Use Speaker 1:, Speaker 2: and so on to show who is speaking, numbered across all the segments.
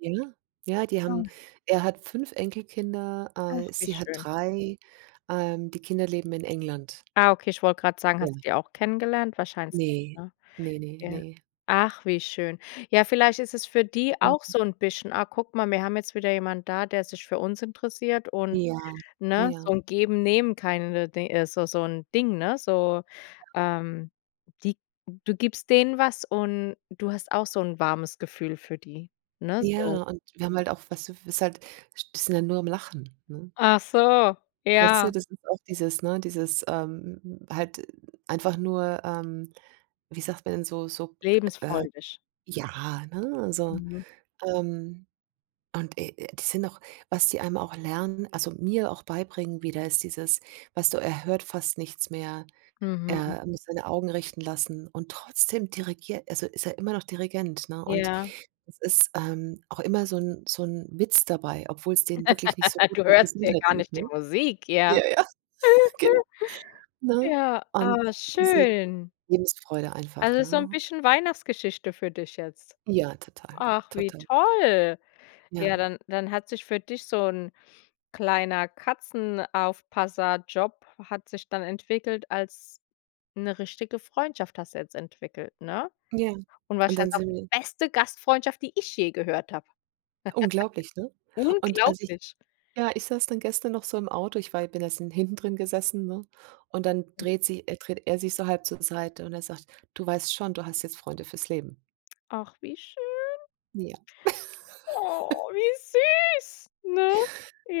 Speaker 1: Ja, ja die haben
Speaker 2: Ja.
Speaker 1: er hat 5 Enkelkinder,
Speaker 2: Ach,
Speaker 1: äh,
Speaker 2: wie
Speaker 1: sie hat
Speaker 2: schön.
Speaker 1: 3. Ähm, die Kinder leben in England.
Speaker 2: Ah, okay, ich wollte gerade sagen,
Speaker 1: Ja.
Speaker 2: hast du die auch kennengelernt? Wahrscheinlich nicht,
Speaker 1: Ne,
Speaker 2: ne?
Speaker 1: ne, ne,
Speaker 2: Ja,
Speaker 1: ne.
Speaker 2: ach, wie schön. Ja, vielleicht ist es für die auch
Speaker 1: Mhm.
Speaker 2: so 'n bisschen: „Ah, guck mal, wir haben jetzt wieder jemand da, der sich für uns interessiert und“
Speaker 1: Ja,
Speaker 2: ne, so
Speaker 1: ja.
Speaker 2: 'n Geben, Nehmen, kinda di also so 'n Ding, ne? So,
Speaker 1: Ja.
Speaker 2: ähm, die du gibst denen was und du hast auch so 'n warmes Gefühl für die, ne, so?
Speaker 1: Ja, und wir haben halt auch, weißt du, w ist halt sind ja nur am Lachen, ne?
Speaker 2: Ach so,
Speaker 1: Weißt du,
Speaker 2: ja.
Speaker 1: das ist auch dieses ne, dieses, ähm, halt einfach nur, ähm, wie sagt man denn, so so, äh,
Speaker 2: Lebensfreudig.
Speaker 1: ja, ne, also,
Speaker 2: Mhm.
Speaker 1: ähm, und, äh, das sind auch was die einem auch lernen also mir auch beibringen wieder, ist dieses, weißt du, er hört fast nichts mehr.
Speaker 2: Mhm.
Speaker 1: Er muss seine Augen richten lassen und trotzdem dirigiert also ist er immer noch Dirigent, ne, und
Speaker 2: Ja.
Speaker 1: es ist, ähm, auch immer so 'n so 'n Witz dabei, obwohl's denen wirklich nicht so gut
Speaker 2: Du
Speaker 1: mit
Speaker 2: hörst ja
Speaker 1: Gesundheit
Speaker 2: gar
Speaker 1: lief,
Speaker 2: nicht die
Speaker 1: ne?
Speaker 2: Musik, ja.
Speaker 1: Ja, ja, genau. Ne?
Speaker 2: Ja,
Speaker 1: Und
Speaker 2: aber
Speaker 1: diese
Speaker 2: schön.
Speaker 1: Lebensfreude einfach,
Speaker 2: Also so 'n
Speaker 1: ne?
Speaker 2: bisschen Weihnachtsgeschichte für dich jetzt.
Speaker 1: Ja, total,
Speaker 2: Ach, wie
Speaker 1: total.
Speaker 2: toll.
Speaker 1: Ja.
Speaker 2: Ja, dann dann hat sich für dich so 'n kleiner Katzenaufpasserjob hat sich dann entwickelt als 'ne richtige Freundschaft hast du jetzt entwickelt, ne,
Speaker 1: Ja,
Speaker 2: und
Speaker 1: und dann
Speaker 2: wahrscheinlich auch
Speaker 1: sind
Speaker 2: die
Speaker 1: wir
Speaker 2: beste Gastfreundschaft, die ich je gehört habe.
Speaker 1: Unglaublich, ne, und als ich
Speaker 2: Unglaublich.
Speaker 1: ja, ich saß dann gestern noch so im Auto, ich war ja bin erst hinten drin gesessen, ne, und dann dreht sie äh, dreht er sich so halb zur Seite und er sagt: „Du weißt schon, du hast jetzt Freunde fürs Leben?“
Speaker 2: Ach, wie schön.
Speaker 1: Ja.
Speaker 2: Oh, wie süß, ne?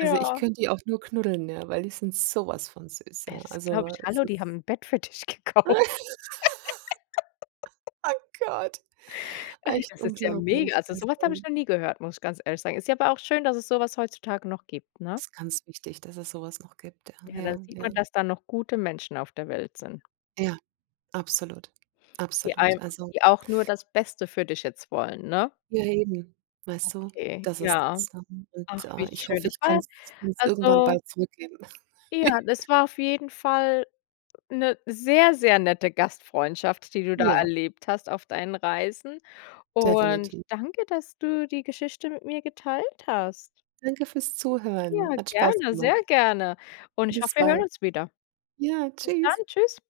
Speaker 1: Also ich könnte die auch nur knuddeln, ja, weil die sind so was von süß, ja.
Speaker 2: Das glaube
Speaker 1: Also
Speaker 2: ich,
Speaker 1: es
Speaker 2: hallo,
Speaker 1: ist
Speaker 2: die haben 'n Bett für dich gekauft.
Speaker 1: Oh Gott,
Speaker 2: Ey,
Speaker 1: echt
Speaker 2: das ist ja mega.
Speaker 1: unglaublich.
Speaker 2: Also so was habe
Speaker 1: Also
Speaker 2: ich noch nie gehört, muss ich ganz ehrlich sagen. Ist ja aber auch schön, dass es so was heutzutage noch gibt, ne?
Speaker 1: Ist ganz wichtig, dass es so was noch gibt, ja,
Speaker 2: Ja,
Speaker 1: ja,
Speaker 2: dann sieht man,
Speaker 1: ja.
Speaker 2: dass da noch gute Menschen auf der Welt sind
Speaker 1: Ja, absolut,
Speaker 2: die
Speaker 1: absolut,
Speaker 2: einem
Speaker 1: also
Speaker 2: die auch nur das Beste für dich jetzt wollen, ne?
Speaker 1: Ja eben, weißt du?
Speaker 2: Okay,
Speaker 1: Das ist
Speaker 2: ja.
Speaker 1: das [unintelligible]
Speaker 2: Ach, wie
Speaker 1: und ich
Speaker 2: schön.
Speaker 1: hoffe,
Speaker 2: Das
Speaker 1: ich
Speaker 2: war
Speaker 1: kann's kann's irgendwann
Speaker 2: also
Speaker 1: bald zurückgeben.
Speaker 2: Ja, das war auf jeden Fall 'ne sehr, sehr nette Gastfreundschaft, die du da
Speaker 1: Ja.
Speaker 2: erlebt hast auf deinen Reisen und
Speaker 1: Definiti
Speaker 2: danke, dass du die Geschichte mit mir geteilt hast.
Speaker 1: Danke fürs Zuhören.
Speaker 2: Ja,
Speaker 1: Hat Spaß
Speaker 2: gerne,
Speaker 1: gemacht.
Speaker 2: sehr gerne und ich
Speaker 1: Bis
Speaker 2: hoffe, wir
Speaker 1: bald.
Speaker 2: hören uns wieder.
Speaker 1: Ja,
Speaker 2: Bis dann,
Speaker 1: tschüss.
Speaker 2: tschüss.